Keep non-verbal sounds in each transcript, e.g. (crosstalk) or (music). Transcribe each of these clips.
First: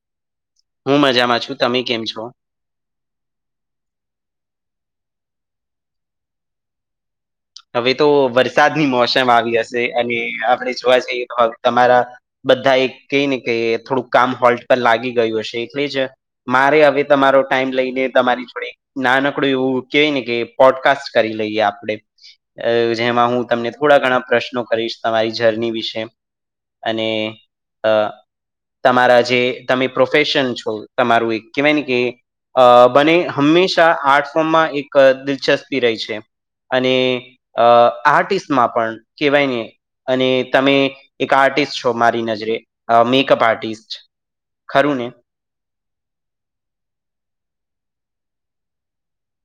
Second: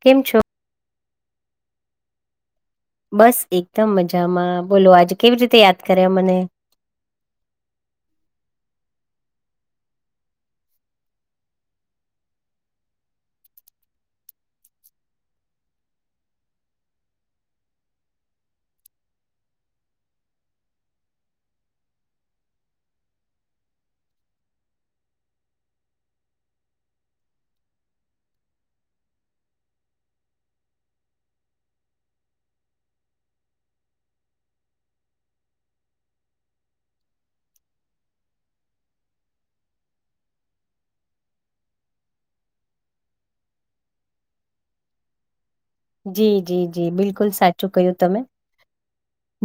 કેમ છો? હું મજામાં છું. તમે કેમ છો? બસ એકદમ મજામાં બોલો આજે કેવી રીતે યાદ કર્યા મને? હવે તો વરસાદની મોસમ આવી હશે અને આપણે જોવા જઈએ તમારા. બધા એક કઈ ને ક થોડુંક કામ હોલ્ટ પર લાગી ગયું હશે એટલે જ મારે હવે તમારો ટાઈમ લઈને તમારી જોડે નાનકડું એવું કેવાય ને કે પોડકાસ્ટ કરી લઈએ આપડે. અ જેમાં હું તમને થોડા ઘણા પ્રશ્નો કરીશ તમારી જર્ની વિશે. અને અ તમારા જે તમે પ્રોફેશન છો તમારું એક કેહેવાય ને કે અ બને હંમેશા આર્ટ ફોર્મમાં એક દિલચસ્પી રહી છે. અને આર્ટિસ્ટમાં પણ કહેવાય ને. અને તમે એક આર્ટિસ્ટ છો, મારી નજરે મેકઅપ આર્ટિસ્ટ. ખરું ને જી જી જી બિલકુલ સાચું કય્યું તમે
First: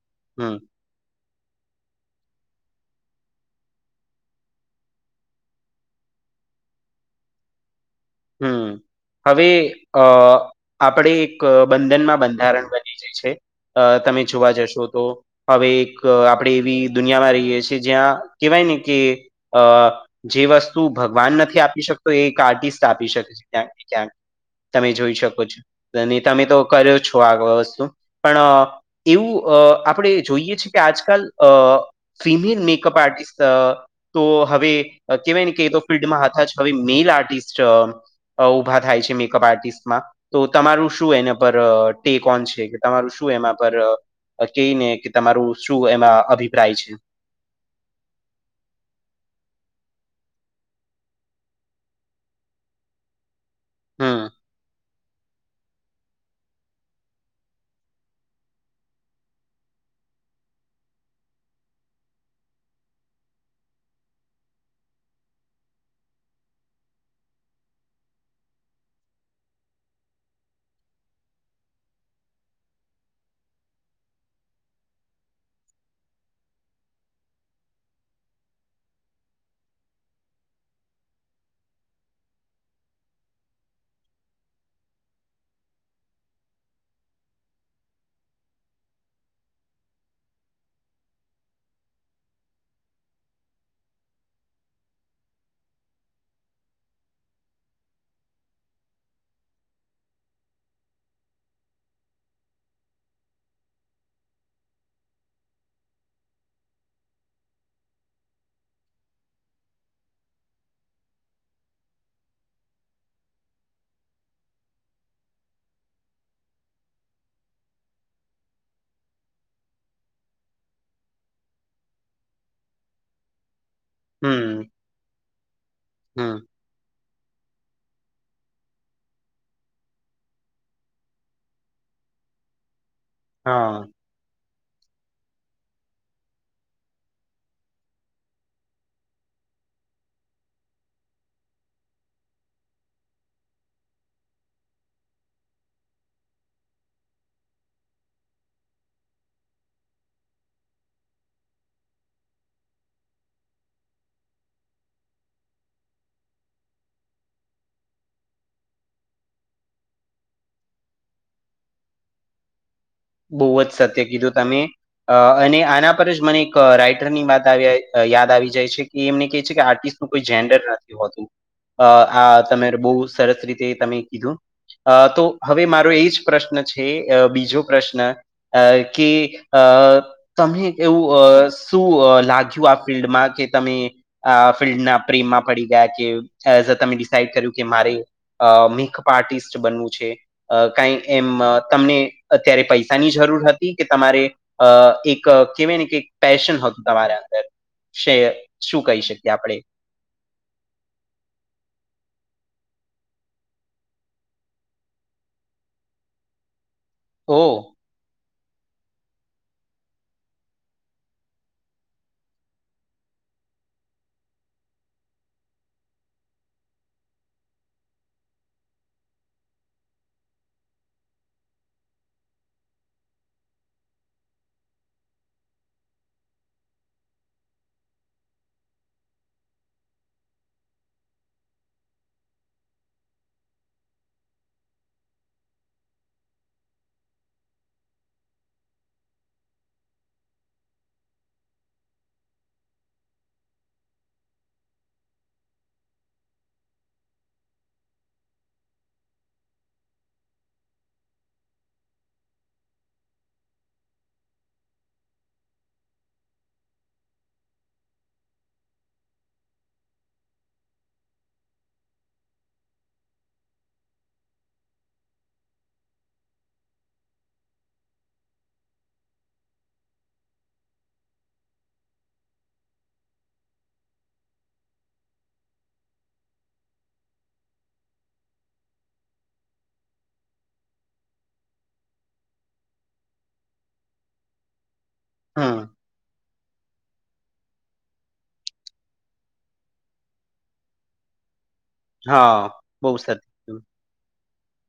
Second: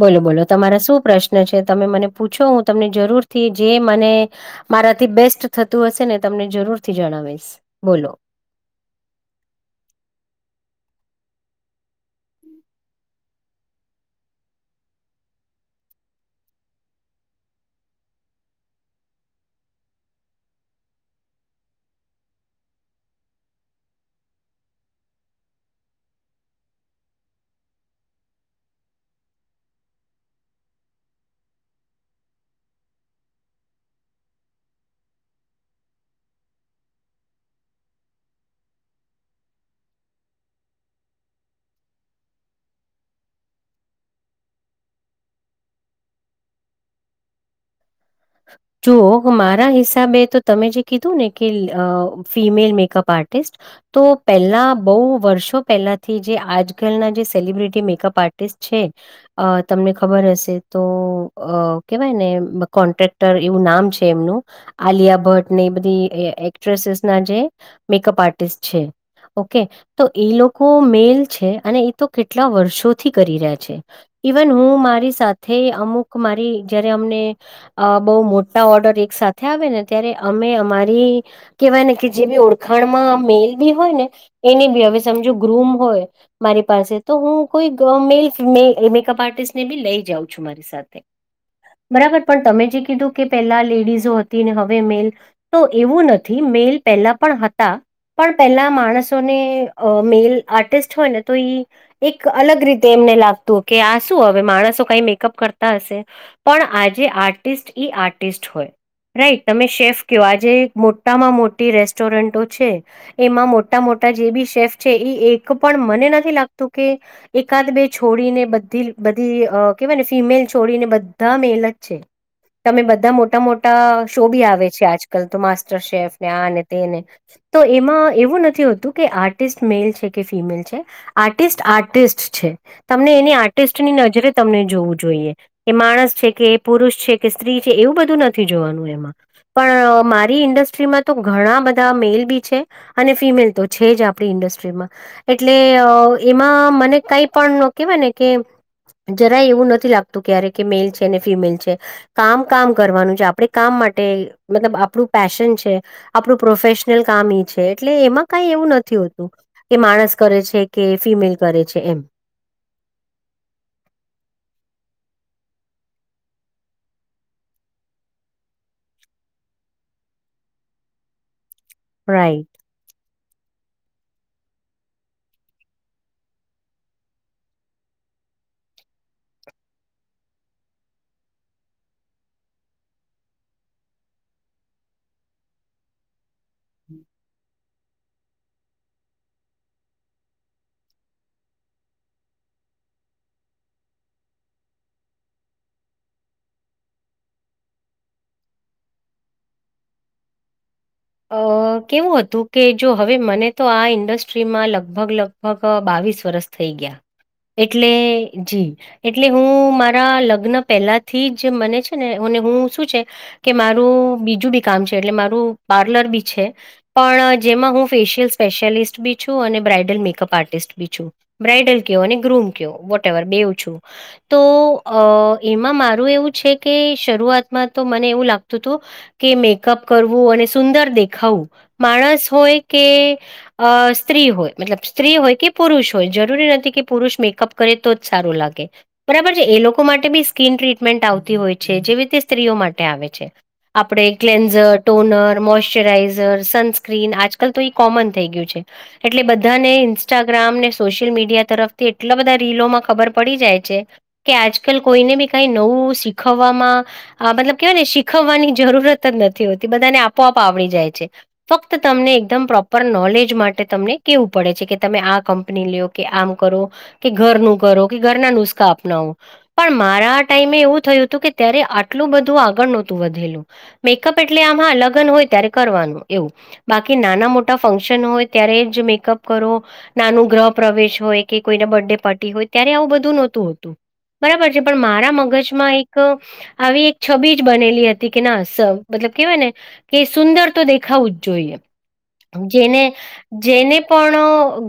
બોલો બોલો હમ તમારા શું પ્રશ્ન? પ્રન છે તમે મને પૂછો હું તમને જરૂર થી જે મને મારાથી બેસ્ટ થતું હશે ને તમને જરૂરથી જણાવીશ બોલો. હમ હવે અ આપણે એક બંધનમાં બંધારણ બની જાય છે. અ તમે જોવા જશો તો. હવે એક આપણે એવી દુનિયામાં રહીએ છીએ જ્યાં કેહેવાય ને કે અ જે વસ્તુ ભગવાન નથી આપી શકતો એ એક આર્ટિસ્ટ આપી શકે છે. ક્યાંક ક્યાંક તમે જોઈ શકો છો તમે તો કર્યો છો આ વસ્તુ પણ. એવું અ આપણે જોઈએ છેીએ કે આજકાલ અ ફિમેલ મેકઅપ આર્ટિસ્ટ. તો હવે કહેવાય ને કે તો ફિલ્ડમાં હતા જ હવે મેલ આર્ટિસ્ટ. અ ઊભા થાય છે. મેકઅપ આર્ટિસ્ટમાં. તો તમારું શું એના પર ટેક ઓન છે. કે તમારું શું એના પર કે ને કે તમારું શું એમાં અભિપ્રાય છે. જુઓ મારા હિસાબે તો તમે જે કીધું ને કે ફિમેલ મેકઅપ આર્ટ. તો હમ પેલા બહ વર્ષો પહેલા. થી જે આજકાલના જે સેલિબ્રિટી મેકઅપ આર્ટિસ્ટ છે. અ તમને ખબર હશે તો અ કેહેવાય ને કોન્ટ્રાક એવું નામ છે. એમનું આલિયા ભટ્ટ ને એ બધી એક્ટ્રેસીસ ના જે મેકઅપ આર્ટિસ્ટ છે. ઓકે તો એ લોકો મેલ છે અને એ તો કેટલા વર્ષોથી કરી રહ્યા છે. ઈવન હું મારી સાથે અમુક મારી જયારે અમને અ બહુ મોટા ઓર્ડર એક સાથે આવે ને ત્યારે અમે અમારી. કેહેવાય ને કે જે બી ઓળખાણ માં મેલ બી હોય ને એની બી હવે સમજો ગ્રૂમ હોય. મારી પાસે તો હું કોઈ મેલ મેકઅપ આર્ટિસ્ટ ને બી લઈ જાઉં છું મારી સાથે બરાબર પણ તમે જે કીધું કે પેલા લેડીઝો હતી ને હવે મેલ તો એવું નથી મેલ પેલા પણ હતા. પણ પેહેલા માણસોને અ મેલ આર્ટિસ્ટ હોય ને તો ઈ એક અલગ રીતે એમને લાગતું કે આ શું હવે માણસો કઈ મેકઅપ કરતા હશે. પણ આજે આર્ટિસ્ટ ઈ આર્ટિસ્ટ હોય. રાઈટ તમે શેફ કેવ આજે મોટામાં મોટી રેસ્ટોરન્ટો છે. એમાં મોટા મોટા જે બી શેફ છે ઈ એક પણ મને નથી લાગતું કે. એકાદ બે છોડીને બધી બધી અ કેવાય ને ફિમેલ છોડીને બધા મેલ જ છે. તમે બધા મોટા મોટા શો બી હમ આવે છે આજકાલ તો માસ્ટર શેફ ને હમ આને તેને. તો એમાં એવું નથી હોતું કે આર્ટિસ્ટ મેલ છે કે ફિમેલ છે. આર્ટિસ્ટ આર્ટિસ્ટ છે. તમને એની હા આર્ટિસ્ટની નજરે તમને જોવું જોઈએ એ માણસ છે કે એ પુરુષ છે. કે સ્ત્રી છે એવું બધું નથી જોવાનું એમાં પણ મારી ઇન્ડસ્ટ્રીમાં તો ઘણા બધા મેલ બી છે. અને ફિમેલ તો છે જ આપણી ઇન્ડસ્ટ્રીમાં. એટલે એમાં મને કઈ પણ કેવાય ને કે. જરાએ એવું નથી લાગતું ક્યારે કે મેલ છે ને ફિમેલ છે. કામ કામ કરવાનું છે આપડે કામ માટે મતલબ આપણું પેશન છે. આપણું પ્રોફેશનલ કામ‌ ઇ છે. એટલે એમાં કઈ એવું નથી હોતું. કે માણસ કરે છે કે ફિમેલ કરે છે એમ બવ જ સત્ય કીધું તમે. અ અને આના પર જ મને એક રાઈટર ની વાત યાદ આવી જાય છે કે એમને કહે છે કે આર્ટિસ્ટ કોઈ જેન્ડર નથી હોતુ. અ આ રાઈટ તમે રે બહુ. સરસ રીતે તમે કીધું અ તો હવે મારો એ જ પ્રશ્ન છે અ બીજો પ્રશ્ન અ કે અ તમને એવું અ શું લાગ્યું આ ફિલ્ડમાં કે તમે આ ફિલ્ડના પ્રીમાં પડી ગયા કે તમે ડિસાઈડ કર્યું. કે મારે અ મેકઅપ આર્ટિસ્ટ બનવું છે અ કઈ એમ તમને અત્યારે પૈસાની જરૂર હતી કે તમારે અ એક કહેવાય ને કે પેશન હતું તમારા અંદર છે શું કહી શકીએ આપણે અ કેવું હતું કે જો હવે મને તો આ ઇન્ડસ્ટ્રીમાં લગભગ લગભગ બાવીસ વર્ષ થઈ ગયા. ઓ. એટલે જી. એટલે હું મારા લગ્ન પહેલા થી જ મને છે મને હું શું છે. કે મારું બીજું બી કામ છે એટલે મારું પાર્લર બી છે‌. પણ જેમાં હું ફેશિયલ સ્પેશિયાલિસ્ટ બી છું અને બ્રાઇડલ મેકઅપ આર્ટિસ્ટ બી છું‌. બ્રાાઈડલ કયો અને ગ્રૂમ કયો વોટ એવર બેવું છું. તો અ એમાં મારું એવું છે કે શરૂઆતમાં તો મને એવું લાગતું તું કે મેકઅપ કરવું અને સુંદર દેખાવું માણસ હોય કે અ સ્ત્રી હોય મતલબ સ્ત્રી હોય કે પુરુષ હોય જરૂરી નથી કે પુરુષ મેકઅપ કરે તો જ સારું લાગે. બરાબર છે એ લોકો માટે બી સ્કીિન ટ્રીટમેન્ટ આવતી હોય છે જેવી રીતે સ્ત્રીઓ માટે આવે છે. આપણે ક્લેન્ઝર ટોનર મોસ્ટરાઇઝર સનસ્ક્રીન આજકાલ તો ઈ કોમન થઈ ગયું છે. એટલે બધાને ઇન્સ્ટાગ્રામ ને સોશિયલ મીડિયા તરફથી એટલા બધા રીલોમાં ખબર પડી જાય છે. કે આજકાલ કોઈને બી કઈ નવું શીખવવામાં મતલબ કેહેવાય ને શીખવવાની જરૂરત જ નથી હોતી બધાને આપોઆપ આવડી જાય છે. ફક્ત તમને એકદમ પ્રોપર નોલેજ માટે તમને કેવું પડે છે કે તમે આ કંપની લોઓ. કે આમ કરો કે ઘરનું કરો કે ઘરના નુસ્ખા અપનાવો. પણ મારા ટાઈમે એવું થયું હતું કે ત્યારે આટલું બધું આગળ નતું વધેલું મેકઅપ એટલે આમ હા લગ્ન હોય ત્યારે કરવાનું, એવું બાકી નાના મોટા ફંક્શન હોય ત્યારે જ મેકઅપ કરો નાનું ગ્રહ પ્રવેશ હોય કે કોઈને બર્થડે પાર્ટી હોય, ત્યારે આવું બધું નતું હોતું. બરાબર છે પણ મારા હમ મગજમાં એક આવી એક છબી જ બનેલી હતી કે ના સ મતલબ કેવાય ને કે સુંદર તો દેખાવું જ જોઈએ. હા જેને બહુ સરસ જેને પણ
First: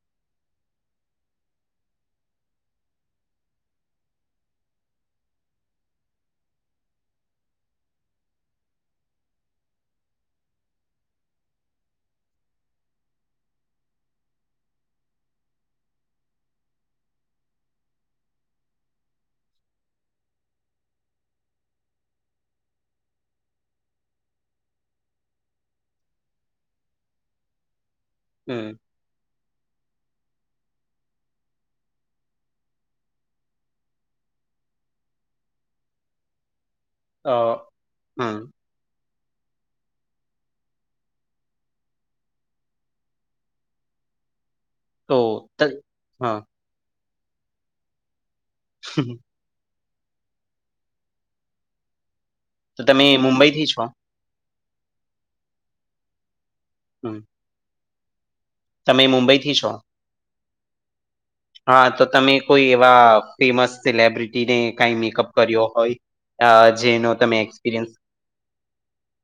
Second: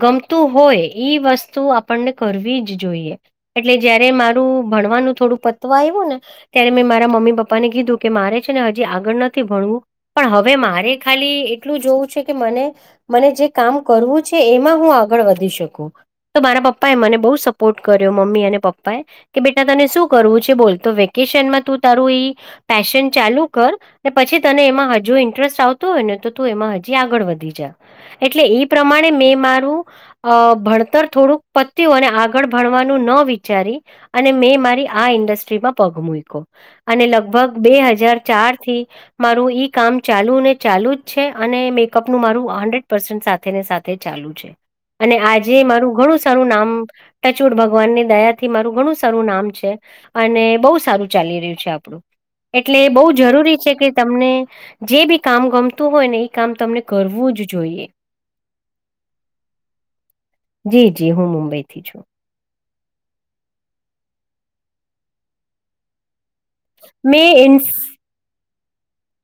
ગમતું હોય ઈ વસ્તુ આપણને કરવી જ જોઈએ. એટલે જયારે મારું ભણવાનું થોડું પત્વા આયવું ને ત્યારે મેં મારા મમ્મી પપ્પા ને કીધું કે મારે છે ને હજી આગળ નથી ભણવું. પણ હવે મારે ખાલી એટલું જોવું છે કે મને મને જે કામ કરવું છે એમાં હું આગળ વધી શકું. તો મારા પપ્પા એ મને બહુ સપોર્ટ કર્યો, મમ્મી અને પપ્પા એ. કે બેટા તને શું કરવું છે બોલ, તો વેકેશનમાં તું તારું ઈ પેશન ચાલુ કર, ને પછી તને એમાં હ જો ઇન્ટરેસ્ટ આવતો હોય ને તો તું એમાં હજી આગળ વધી જા. એટલે ઈ હમ પ્રમાણ મેં મારું અહ ભણતર થોડુંક પત્યું અને આગળ ભણવાનું ન વિચારી અને મેં મારી આ ઇન્ડસ્ટ્રીમાં પગ મૂઈકો. અને અ લગભગ બે હજાર હમ ચાર થી મારું (unintelligible) કામ ચાલુ ને ચાલુ જ છે, અને મેકઅપનું મારું હંડ્રેડ પર્સેન્ટ સાથે ને સાથે ચાલુ છે. તો અને ત આજે મારું ઘણું હા સારું નામ ટચુડ ભગવાનની દયા થી મારું ઘણું સારું નામ છે. અને બહુ સારું ચાલી રહ્યું છે આપણું. એટલે તો બહુ તમે જરૂરી મુંબઈથી છે છો કે તમને જે બી કામ ગમતું હોય ને ઈ કામ તમને હમ કરવું જ જોઈએ. તમે મુંબઈ થી છો? જી જી હું મુંબઈથી હા તો છું. તમે કોઈ એવા ફેમસ સેલેબ્રિટીને કાંઈ મેકઅપ કર્યો હોય અહ મેં ઇન્ફ,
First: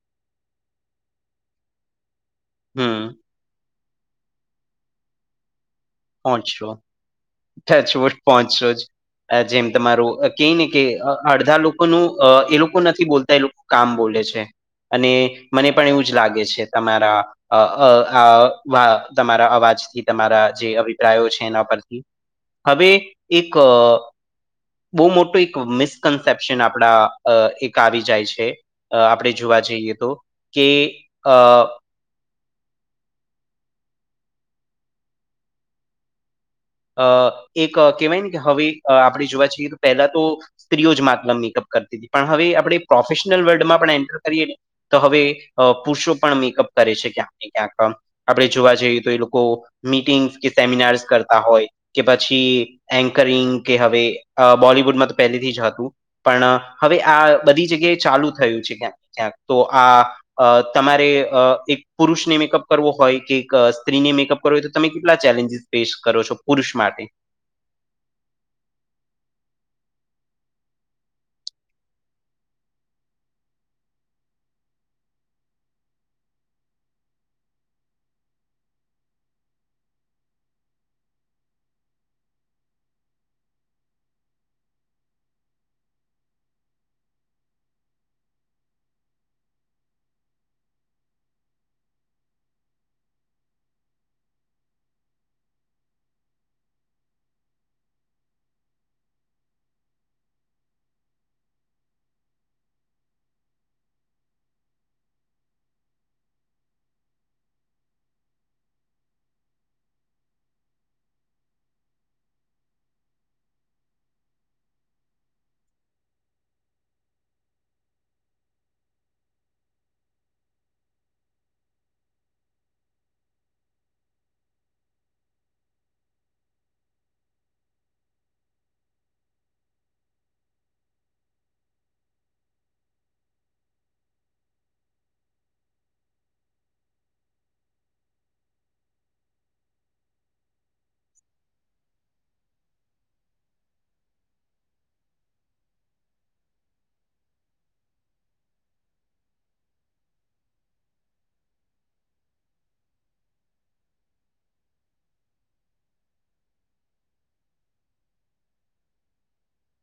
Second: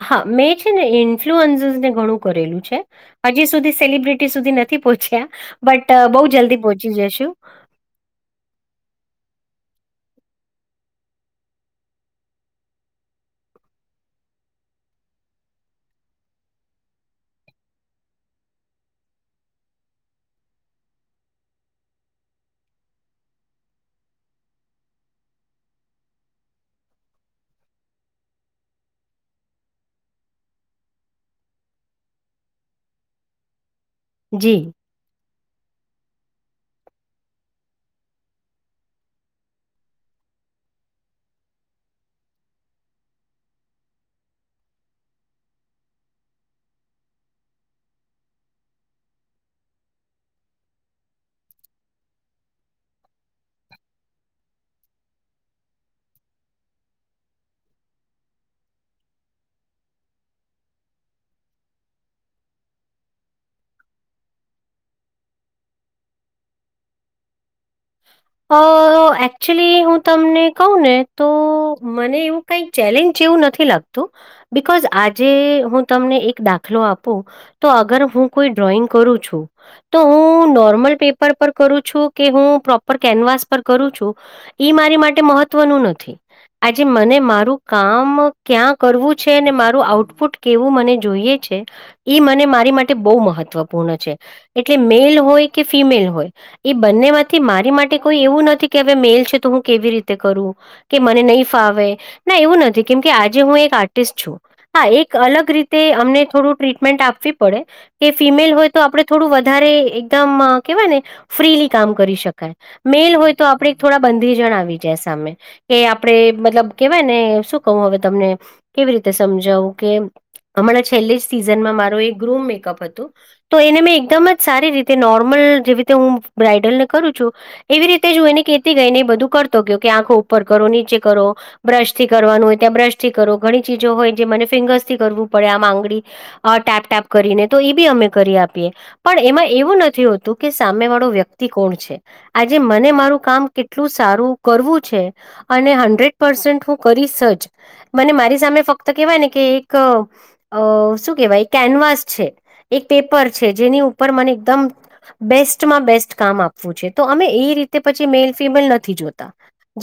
હા મેં છે ને ઇન્ફ્લુઅન્સસ ને ઘણું કરેલું છે. હમ હજી સુધી સેલિબ્રિટી સુધી નથી પહોંચ્યા, બટ બહું જલ્દી પહોંચશો પહોંચી જશું. (unintelligible) જેમ તમારું કહે ને કે અડધા લોકો નું અહ એ લોકો નથી બોલતા એ લોક કામ બોલે છે. અને મને પણ એવું જ લાગે છે તમારા અ અ વા તમારા અવાજથી તમારા જે અભિપ્રાયો છે એના પરથી, હવે એક બહુ મોટું એક મિસકન્સેપ્શન આપણા એક આવી જાય છે. અ આપણે જોવા જઈએ તો, કે અ જી. અ એક કહેવાય ને કે હવે આપણે જોવા છીએ તો પહેલા તો સ્ત્રીઓ જ માત્ર મેકઅપ કરતી હતી પણ હવે આપણે પ્રોફેશનલ વર્લ્ડમાં પણ એન્ટર કરીએ. તો હવે પુરુષો પણ મેકઅપ કરે છે ક્યાંક ને ક્યાંક. આપણે જોવા જઈએ તો એ લોકો મીટિંગસ કે સેમિનાર્સ કરતા હોય, કે પછી એન્કરિંગ કે હવે બોલવુડમાં તો પહેલેથી જ હતું. પણ હવે આ બધી જગ્યાએ ચાલુ થયું છે ક્યાંક ને ક્યાંક, તો આ અ તમારે એક પુરુષને મેકઅપ કરવો હોય કે એક સ્ત્રીને મેકઅપ તો તમે કેટલા ચેલેન્જીસ ફેસ કરો છો પુરુષ માટે? અ એકચુલી હું તમને કહ ને તો મને એવું કઈ ચેલેન્જ જેવું નથી લાગતું, બકોઝ આજે હું તમને એક દાખલો આપું. તો અગર હું કોઈ ડ્રોઈંગ કરું છું. તો હું નોર્મલ પેપર પર કરું છું કે હું પ્રો પર કેનવાસ પર કરું છું, ઈ મારી માટે મહત્વનું નથી. આજે મને મારું કામ ક્યાં કરવું છે મારું આઉટપુટ કેવું મને જોઈએ છે ઈ મને મારી માટે બહુ મહત્વપૂર્ણ છે. એટલે મેલ હોય કે ફિમેલ હોય એ બંને માંથી મા રી માટે કોઈ એવું નથી કે હવે, મેલ છે તો હું કેવી રીતે કરું. કે મને નહીં ફાવે ના એવું નથી કેમ કે આજે હું એક આર્ટિસ્ટ છું. હા, એક અલગ રીતે અમને થોડું ટ્રીટમેન્ટ આપવી પડે. કે ફિમેલ હોય તો આપડણે થોડું વધારે એકદમ કેવાય ને ફ્રીલી કામ કરી શકીએ. મેલ હોય તો આપણે થોડા બંધી જણાવ જાય સામે. કે આપણેે મતલબ કેવાયને શું કહું હવે, તમને કેવી રીતે સમજાવું કે હમણાં છેલ્લી જ સિઝનમાં મારો એક ગ્રૂમ મેકઅપ હતુ. તો એને મેં એકદમ જ સારી રીતે નોર્મલ જે રીતે હું બ્રઇડલને કરું છું. એવી રીતે જોઈને કેતી ગઈ ને એ બધું કરતો ગયો કે આંખો ઉપર કરો, નીચે કરો. બ્રશથી કરવાનું હોય ત્યાં બ્રશથી કરો ઘણી ચીજો હોય જે મને ફિંગર્સથી કરવું પડે. આમાં આગળી અ ટેપ ટટેપ કરીને તો એ બી અમે કરી આપીએ. પણ એમાં એવું નથી હોતું કે સામે વાળો વ્યક્તિ કોણ છે? આજે મને મારું કામ કેટલું સારું કરવું છે. અને હંડ્રેડ પર્સેન્ટ હું કરીશજ. મને મારી સામે ફક્ત કેવાય ને કે એક અ શું કેવાય? એક કેનવાસ છે, એક પેપર છે, જેની ઉપર મને એકદમ બેસ્ટમાં બેસ્ટ કામ આપવું છે. તો અમે એ રીતે પછી મેલ ફિમેલ નથી જોતા.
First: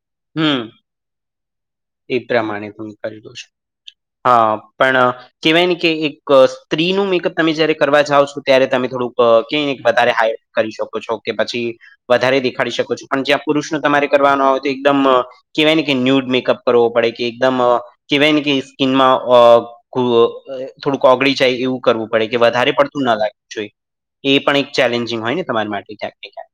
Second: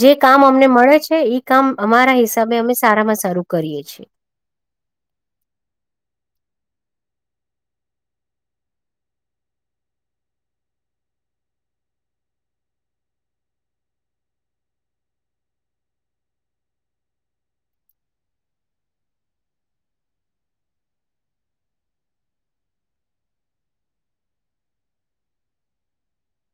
જે કામ હમ અમને મળે છે એ કામ અમારા એ હિસાબે પ્રમાણે અમે તમે સારામાં કરી દો સારું છો કરીએ છીએ. હા, પ્રમાણ. કેહેવાયને કે એક સ્ત્રીનું મેકઅપ તમે જયારે કરવા જાવ છો, ત્યારે તમે થોડુંક કેયને વધારે હાય કરી શકો છો કે પછી વધારે દેખાડી શકો છો, પણ જ્યાં પુરુષો તમારે કરવાનો હોય તો એકદમ કહેવાયને કે ન્યૂડ મેકઅપ કરવો પડે કે એકદમ કહેવાયને કે સ્કીિનમાં અ થોડુંક ઓગળી જાય એવું કરવું પડે કે વધારે પડતું ના લાગવું જોઈએ. એ પણ એક ચેલેન્જિંગ હોયને તમારી માટે ક્યાંક ને ક્યાંક.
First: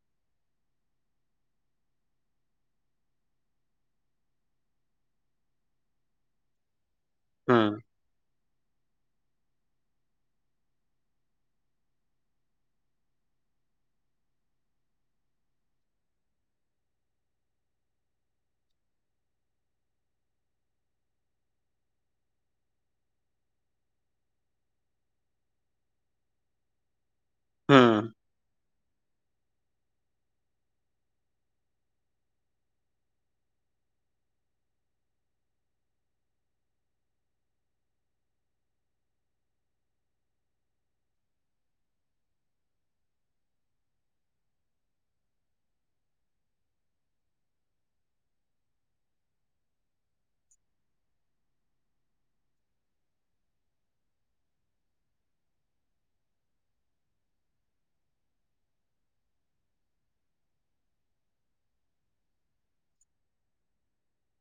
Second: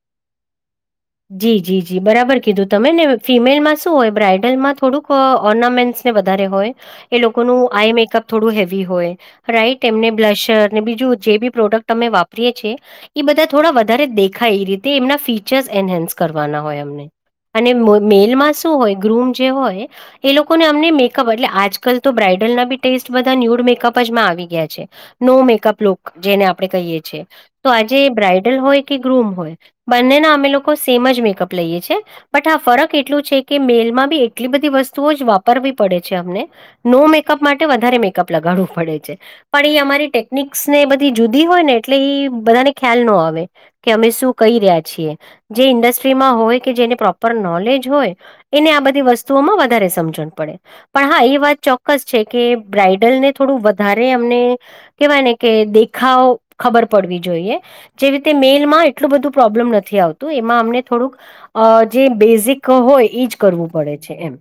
જી જી જી બરાબર કીધું. તમે ને ફિમેલમાં શું હોય બ્રાઈડલમાં થોડુંક ઓર્નામેન્ટ ને વધારે હોય એ લોકોનું હમ આઈ મેકઅપ થોડું હેવી હોય, રાઈટ એમને બ્લશરને બીજું જે બી પ્રોડક્ટ અમે વાપરીએ છીએ. એ બધા થોડા વધારે દેખાય, એ રીતે એમના ફીચર્સ એન્હન્સ કરવાના હોય એમને અને મેલમાં શું હોય? ગ્રુમ જે હોય. એ લોકોને અમને મેકઅપ એટલે આજકાલ તો બ્રાઇડલના બી ટેસ્ટ બધા ન્યૂડ મેકઅપ જમાં આવી ગયા છે‌ નો મેકઅપ લુક જેને આપડણે કહીએ છીએ. તો આજે હમ બ્રાઈડલ હોય કે ગ્રુમ હોય, બંનેના અમે લોકો સેમ જ મેકઅપ લઈએ છે. બટ આા ફરક એટલું છે કે મેલમાં બી એટલી બધી વસ્તુઓ જ વાપરવી પડે છે અમને. નો મેકઅપ માટે વધારે મેકઅપ લગાડવું પડે છે. પણ એ અમારી ટેકનિક્સને બધી જુદી હોયને, એટલે બધાને ખ્યાલ ન આવે. કે અમે શું કહી રહ્યા છીએ. જે ઇન્ડસ્ટ્રીમાં હોય કે જેને પ્રોપર નોલેજ હોય. એને આ બધી વસ્તુઓમાં વધારે સમજણ પડે. પણ હા, એ વાત ચોક્કસ છે કે બ્રાઈડલને થોડું વધારે અમને કેવાયને કે દેખાવ ખબર પડવી જોઈએ. જે રીતે મેલમાં એટલું બધું પ્રોબ્લેમ નથી આવતું. તો એમાં અમને થોડુંક અ જે બેઝિક હોય એજ કરવું પડે છે એમ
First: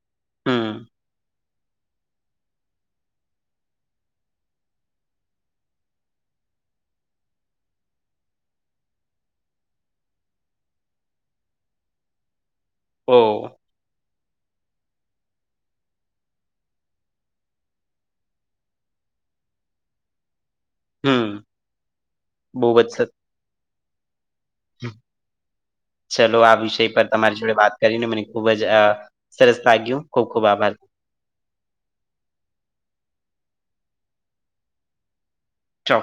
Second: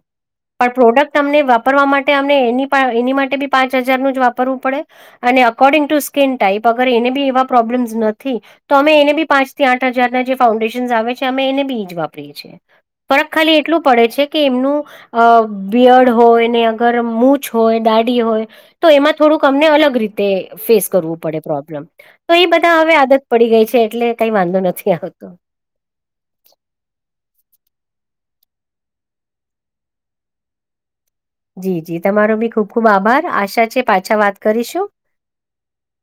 પણ હમ પ્રોડક્ટ અમને વાપરવા માટે અમને એ એની માટે બી પાંચ હજારનું જ વાપરવું પડે. અને અકોર્ડિંગ ટુ સ્કીિન ટાઈપ અગર એને બી એવા પ્રોબ્લેમ્સ નથી. તો અમે એને બી પાંચથી આઠ હજારના જે ફાઉન્ડેશ આવે છે, અમે એને બીજ વાપરીએ છીએ. ફક ઓહ ખાલી એટલું પડે છે કે એમનું અ બિયડ હોય ને અગર મૂચ હોય દાડી હોય. તો એમાં થોડુંક અમને અલગ રીતે ફેસ કરવું પડે હમ પ્રોબ્લેમ, તો એ બહુ બધા જ હવે આદત પડી ગઈ છે. એટલે કઈ વાંધો નથી આવતો. ચલો આ વિષય પર તમારી વાત કરીને મને ખુબ જ સરસ લાગ્યું, ખુબ ખુબ આભાર. જી જી તમારો બી ખુબ ખુબ આભાર. આશા છે પાછા વાત કરીશું. ચો